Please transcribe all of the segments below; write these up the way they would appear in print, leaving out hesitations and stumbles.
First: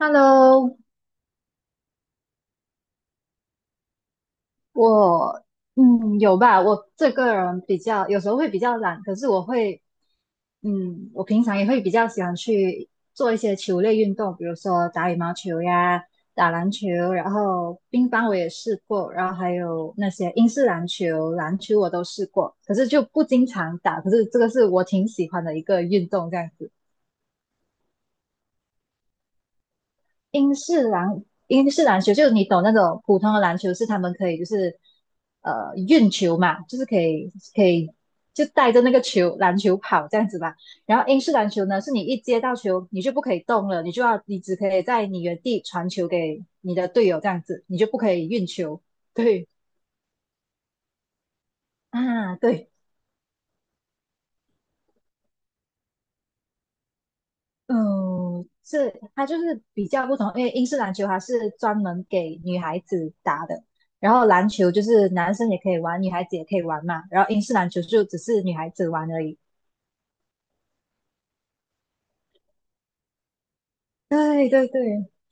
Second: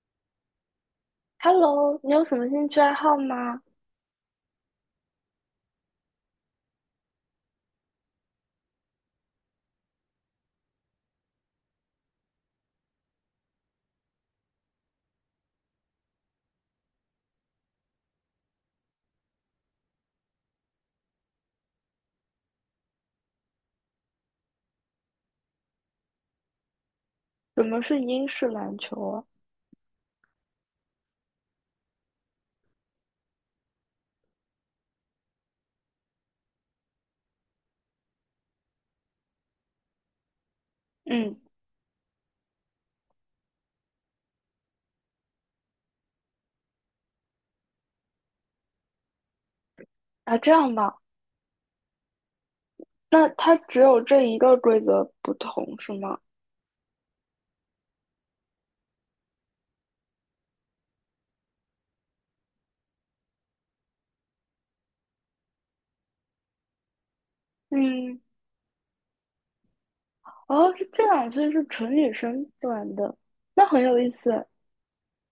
Hello，Hello,你有什么兴趣爱好吗？我有吧，我这个人比较有时候会比较懒，可是我平常也会比较喜欢去做一些球类运动，比如说打羽毛球呀、打篮球，然后乒乓我也试过，然后还有那些英式篮球、篮球我都试过，可是就不经常打，可是这个是我挺喜欢的一个运动，这样子。什么是英式篮球啊？英式篮球，就是你懂那种普通的篮球，是他们可以运球嘛，就是可以就带着那个篮球跑这样子吧。然后英式嗯。篮球呢，是你一接到球你就不可以动了，你就要你只可以在你原地传球给你的队友这样子，你就不可以运球。对啊，这样吧。啊，对。那它只有这一个规则不同是吗？嗯，是它就是比较不同，因为英式篮球它是专门给女孩子打的，然后篮球就是男生也可以玩，女孩子也可以玩嘛，然后英式篮球就只嗯。是女孩子玩而已。哦，是这样，所以是纯女生玩的，那很有意思。对对对，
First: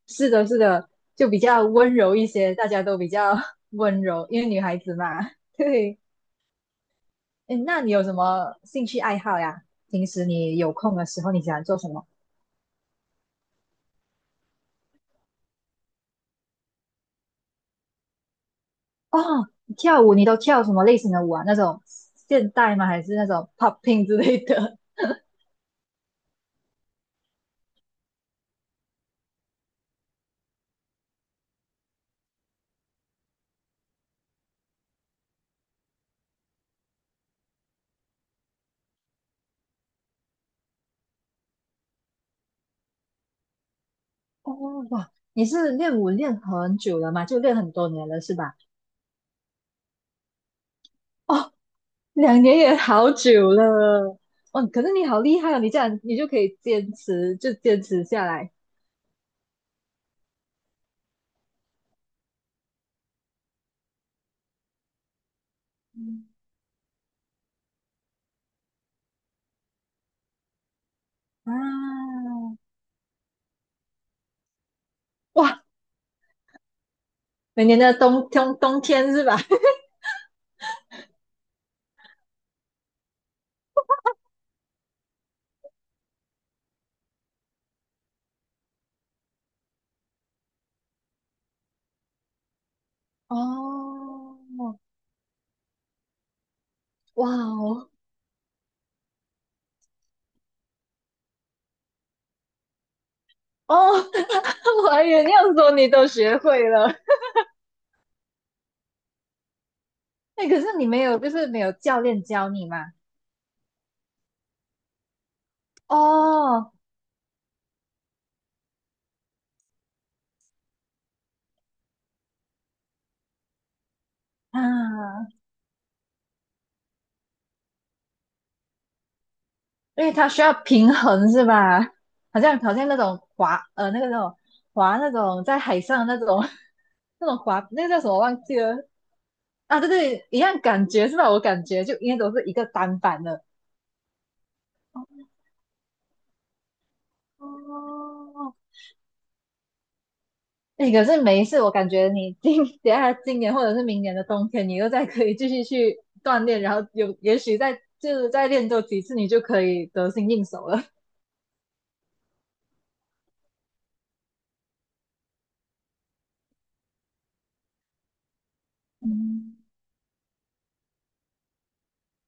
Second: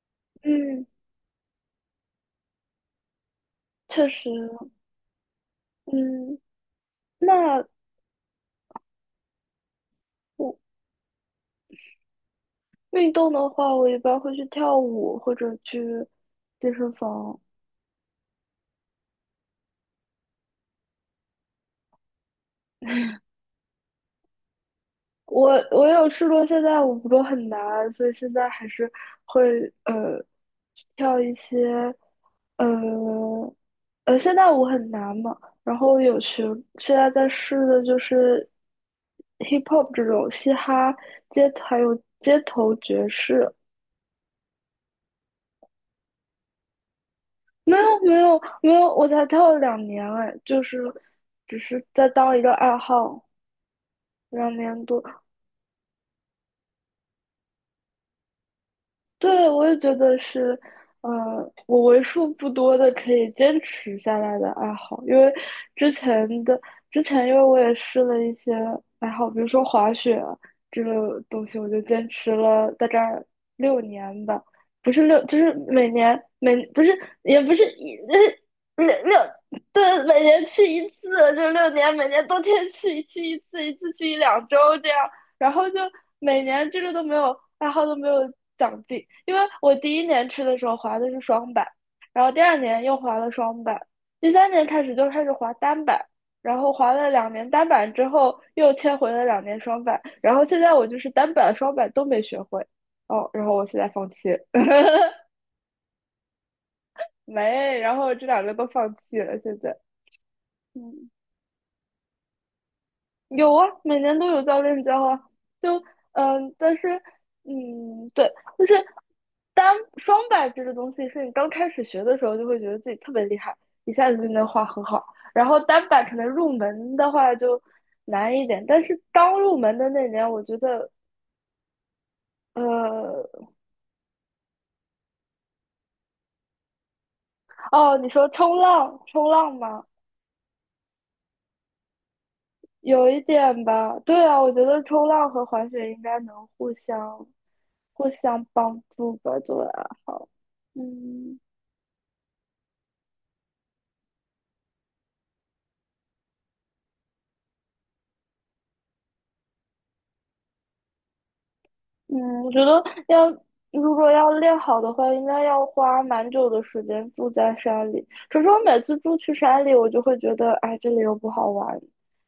是的，是嗯，的，就比较温柔一些，大家都比较 温确柔，实。因为女孩子嘛。对，嗯，诶，那那你有什么兴趣爱好呀？平时我你有空的时候，你喜欢做什么？运动的话，我一般会去跳舞或者去健身房。哦，你跳舞，你都跳什么类型的舞啊？那种现代吗？还是那种 popping 之类的？我有试过，现在舞不都很难，所以现在还是会呃跳一些呃现在舞很难嘛，然后有学，现在在试的就是 hip hop 这种嘻哈街头，还有街头爵士。哦，哇，你是练舞练很久了吗？就练很没有多年没了是有吧？没有，我才跳了两年哎，就是哦，只是在当一两个年也爱好好，久了。两哦，可年是多。你好厉害哦，你这样你就可以坚持，就坚持下来对，我也觉得是，呃，我为数不多的可以坚持下来的爱好，因为之前的之前，因为我也试了一些爱好，比如说滑雪啊这个东啊！西，我就坚持了大概六年吧，不是六，就是哇，每年每不是也不是每年的冬冬冬呃六天六是吧？对，每年去一次，就六年，每年冬天去去一次，一次去一两周这样。然后就每年这个都没有爱好都没有长进，因为我第一年吃的时候滑的是双板，然后第二年又滑了双板，第三年哦，开始就开始滑单板，然后滑了哇两年单哦，板之后又切回了两年双板，然后现在我就是单板双板都没学会。哦，然后我现在哦，放弃 我还以为你要说你都学会了。没，然后这两个都放弃了，现在。哎，可是你没嗯。有，就是没有教练教你嘛？有啊，每年都有教练教啊，就哦，但是对，就是单双板这个东西，是你刚开始学的时候就会觉得自己特别厉害，一下子就能画很好。啊，然后单板可能入门的话就难一点，但是刚入门的因那为年，它需我要觉得平衡是吧？好像那种呃，那个那种滑那种在海上的那种 那种滑那个哦，叫什你么说忘冲记了浪，冲浪啊？吗？对对，一样感觉是吧？我感觉就应该都是一个单有一板的。点吧，对啊，我觉得冲浪和滑雪应该能互相哦，帮助吧，作为爱好。哎，可是嗯。每一次我感觉等下今年或者是明年的冬天，你又再可以继续去锻炼，然后有也许再就是再练多几次，你就可以得心应手了。嗯，我觉得要如果要练好的话，应该要花蛮久的时间住在山里。可是我每次住去嗯，山里，我就会觉得，哎，这里又不好玩，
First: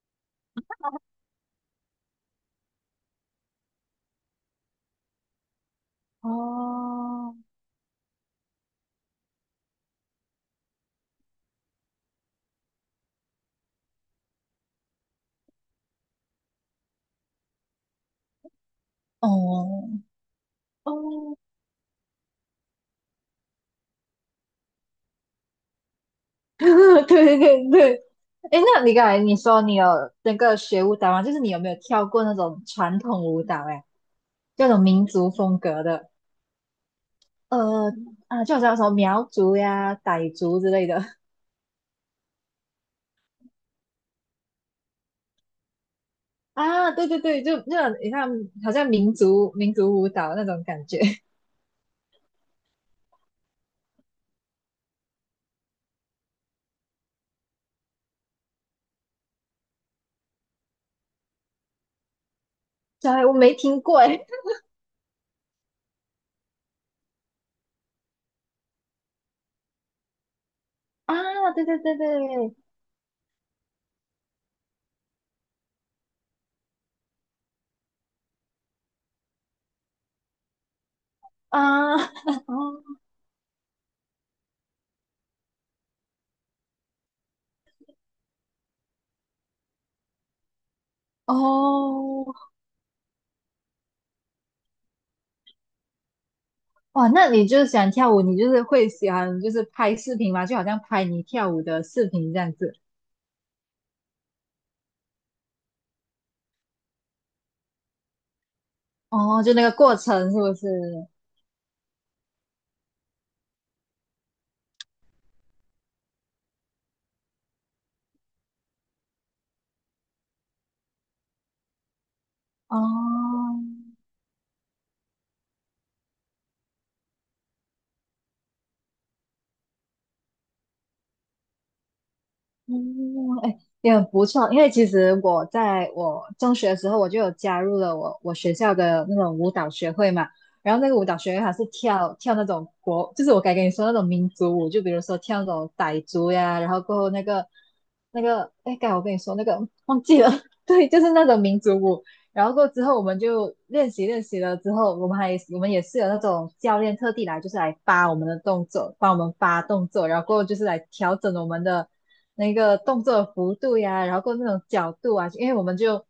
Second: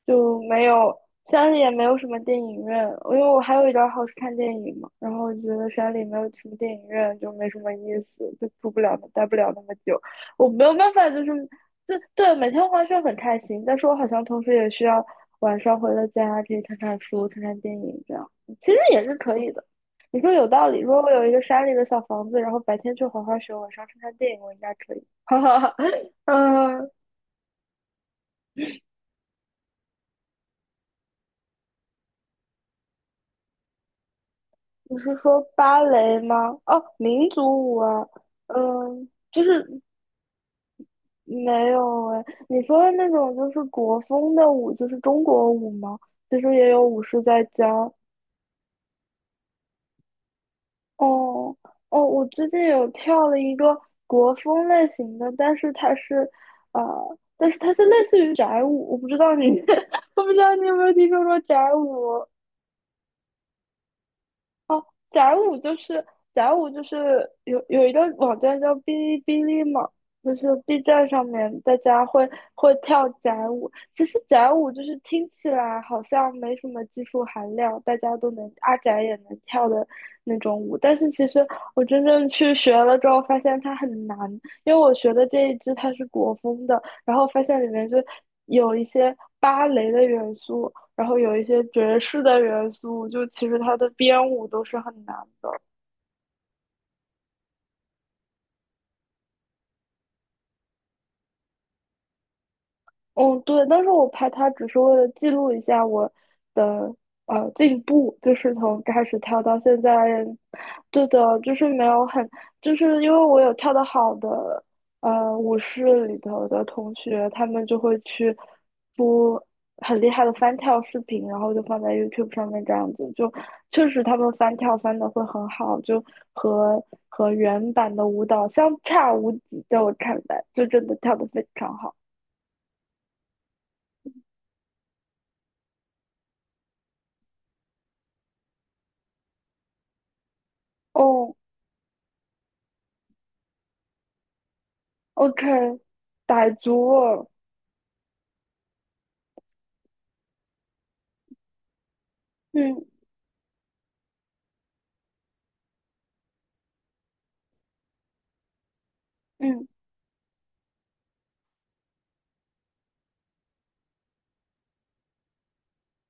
就没有山里也没有什么电影院，因为我还有一点好是看电影嘛。然后我觉得山里没有什么电影院，就哦，没什么意思，就住不了，待不了那么久。我没有办法，就对每天滑雪很开心，但是我好像同时也需要晚上回了家可以看看书、看看电影这样，其实也是可以的。哦，你说有道理。如果我有一哦，个山里的小房子，然后白天去滑滑雪，晚上去看电影，我应该可以。哈哈哈。嗯，对对对，哎，那你刚才你说你有那个学舞蹈吗？就是你有没有跳过那种传统舞蹈？哎，这种你民是族说风芭格的，蕾吗？哦，民族舞呃啊。啊，就好像什么嗯，苗就族是呀、傣族之类的 没有哎。你说的那种就是国风的舞，就是中国舞吗？其实 也有啊，舞对对狮在对，就那教。种你看，好像民族舞蹈那种感觉。哦。哦，我最近有跳了一个国风类型的，但是它是，但是它是类似于宅舞，我不知道你，我不知道你有没有听说过宅舞。对，我没听过哎。哦，宅舞就是有一个网站叫哔哩哔哩嘛，就是 B 站上啊，面对大对对家会对，会跳宅舞。其实宅舞就是听起来好像没什么技术含量，大家都能阿宅也能跳的那种舞，但是其实我啊，真正去学了之 后，发现它很难，因为我学的这一支它是国风的，然后发现里面就有一些芭蕾的元素，然后有一些爵士哦，的元素，就其实它的编舞都是很难的。哇，那你就是喜欢跳舞，你就是会喜欢就是拍视频吗？就好像拍你跳舞的视频这样子。嗯，对，但是我拍它只是为了记录一下我的进步，就是从开始跳哦，就到那个现过在。程是不是？对的，就是没有很，就是因为我有跳得好的舞室里头的同学，他们就会去播很厉害的翻跳视频，然后就放在 YouTube 上面这样子，就哦，确实他们翻跳翻的会很好，就和和原版的舞蹈相差无几，在我看来，就真的跳得非常好。嗯，哎，也很不错。因为其实我在我中学的时候，我就有加入了我学校的那种舞蹈学会嘛。然后那个舞蹈哦，学会它是跳那种国，就是我刚跟你说那种民族舞，就比如说跳 OK，那种傣族傣呀，然后族过后那哦。个那个，哎，刚才我跟你说那个忘记了，对，就是那种民族舞。然后过之嗯。后我们就练习了之后，我们也是有那种教练特地来，就是来扒我们的动作，帮我们扒嗯。动作，然后过就是来调整我们的那个动作的幅度呀，然后过那种角度啊，因为我们就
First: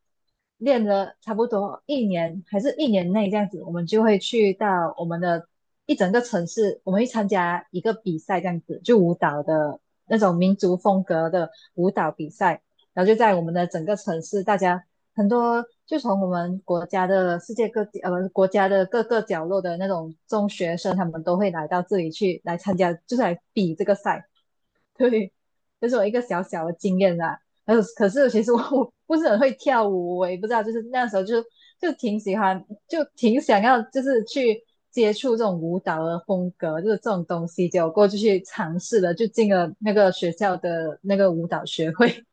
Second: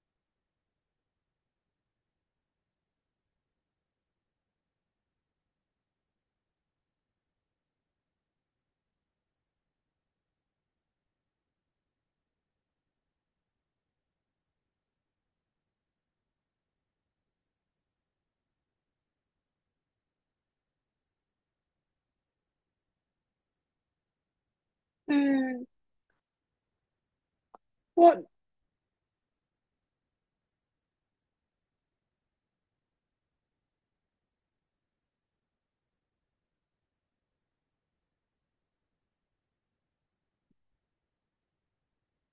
练了差不多一年还是一年内这样子，我们就会去到我们的一整个城市，我们会参加一个比赛这样子，就舞蹈的那种民族风格的舞蹈比赛，然后就在我们的整个城市大家。很多就从我们国家的世界各地，国家的各个角落的那种中学生，他们都会来到这里去来参加，就是来比这个赛。对，嗯，这、是我一个小小的经验啦。还有，可我，是其实我不是很会跳舞，我也不知道，就是那时候就就挺喜欢，就挺想要，就是去接触这种舞蹈的风格，就是这种东西，结果过就去尝试了，就进了那个学校的那个舞蹈学会。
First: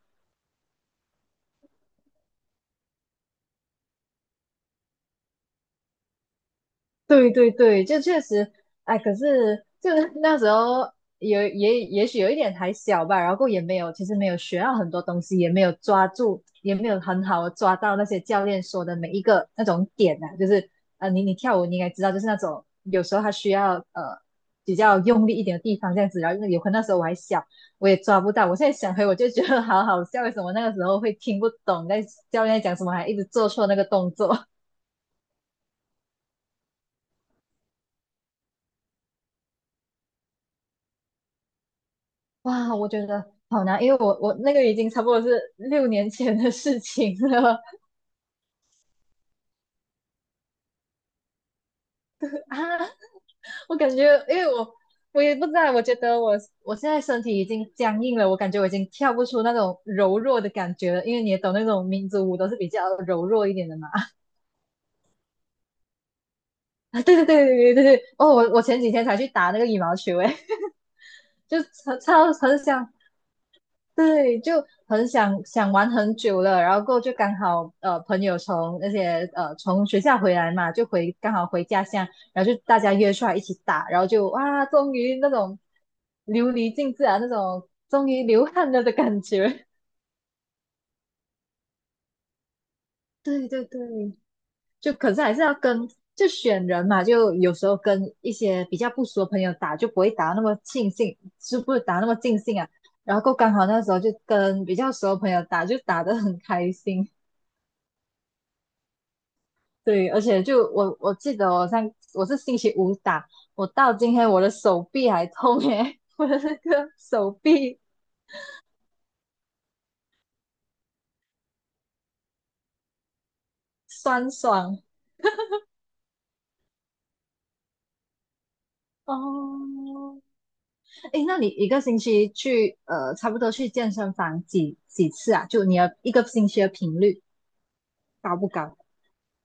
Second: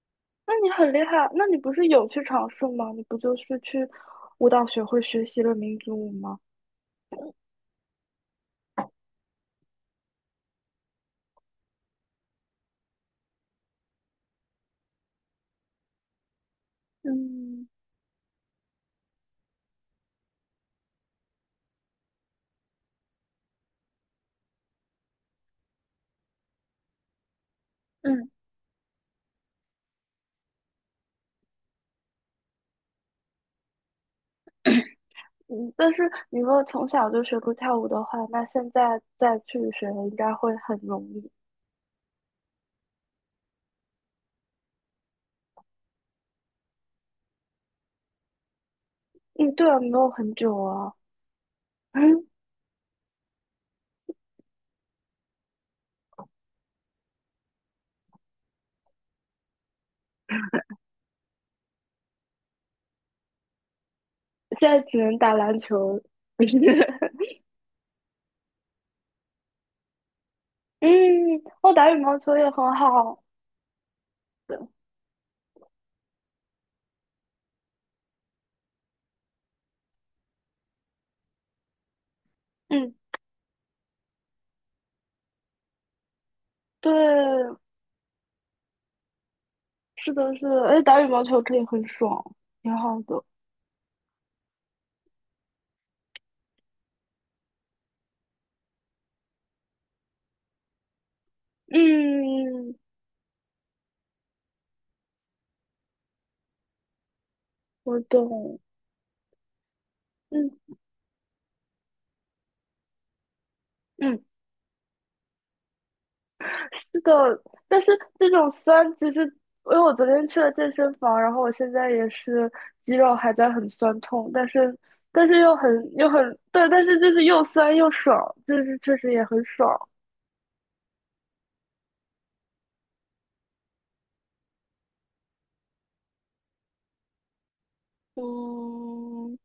那你很厉害，那你不是有去尝试吗？你不就是去舞蹈学会学习了民族舞吗？对对对，就确实，哎，可是就是那时候有也也许有一点还小吧，然后也没有，其实没有学到很多东西，也没有抓住，也没有很好的嗯。抓到那些教练说的每一个那种点啊，就是你跳舞你应该知道，就是那种有时候他需要比较用力一点的地方这样子，然后因为有可能那时候我还小，我也抓嗯。不到，我现在想回我就觉得好好笑，为什么那个时候会听不懂在教练在讲什么，还一直做错那个动作。嗯，但是你如果从小就学过跳舞的话，那现在再去学应该会很容易。哇，我觉得好难，因为我那个已经差不多是六年前的事情了 嗯，对啊，没有很久啊。啊。我感觉，因为我也不知道，我觉得我现在身体已经僵硬了，我感觉我已经跳不出那种柔弱的感觉了。因为你也懂那种民族舞都是比较柔弱一点的嘛。现在只能打篮球。啊，对对对对对对对。哦，我前几天才去打那个羽毛球，诶，嗯，就我打超羽毛超球也很很想好。对，嗯。就对。很想玩很久了，然后过后就刚好朋友从那些从学校回来嘛，就刚好回家乡，然后就大嗯，家约出来一起打，然后就哇，终于那种流离对，尽致啊，那种终于流汗了的感觉。是的，是的，而且打羽毛球可以很爽，挺好的。对对对，就可是还是要跟就选人嘛，就有时候跟一些比较不熟的朋友打，就不会打那么尽兴，就不会打那么尽兴啊。嗯，然后过后刚好那时候就跟比较熟的朋友打，就打得很开心。我懂。对，而且嗯就我记得我是星期五打，我到今嗯，天我的手臂还痛耶，我的那个是的。手臂但是这种酸，其实因为我昨天去了健身房，然后我现在也是肌肉还在很酸痛，酸但是爽但是又很又很对，但是就是又酸又爽，就是确实也很爽。哦。诶，那你一个星期去，差不多去健身房几次啊？就你的一个星期的频率高不高？嗯，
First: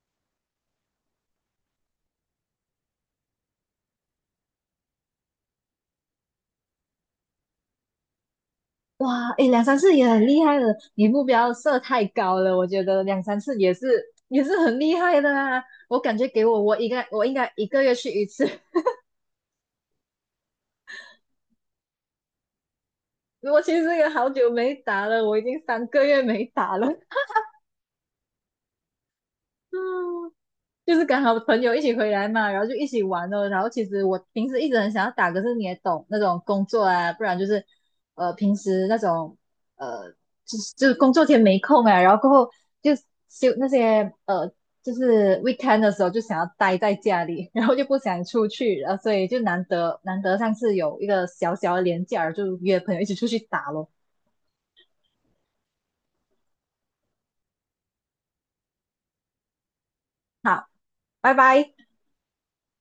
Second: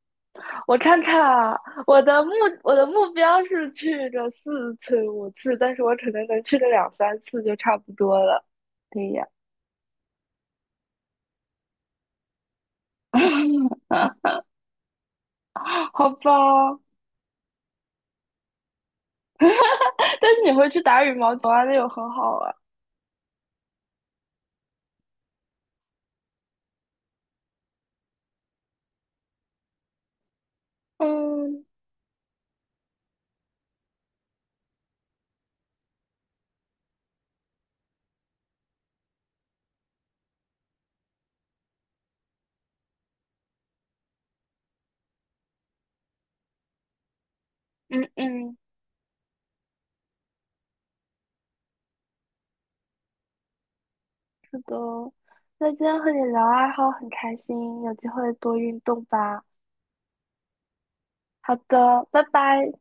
我看看啊，我的目我的目标是去个4次5次，但是我可能能去个两三次就差不多了。对呀。哇，诶，两三次也很厉害了，你目标设太高了，我觉得两三次也是也是很厉害的啊。我好感觉给我吧。应该一个月去一次。但是你会去打羽毛球啊，那有很好啊。我其实也好久没打了，我已经三个月没打了。嗯，就是刚好朋嗯。友一起回来嘛，然后就一起玩了。然后其实我平时一直很想要打，可是你也懂那种工作啊，不然就是平时那种呃就是工作天没空啊，然后过后就休那些就是 weekend 的时候就想要待在家里，然后就不嗯。想出嗯，去，然后所以就难得上次有一个小小的连假，就约朋友一起出去打咯。是的。那今天和你聊爱好很开心，有机会多运动吧。好，拜好拜。的，拜拜。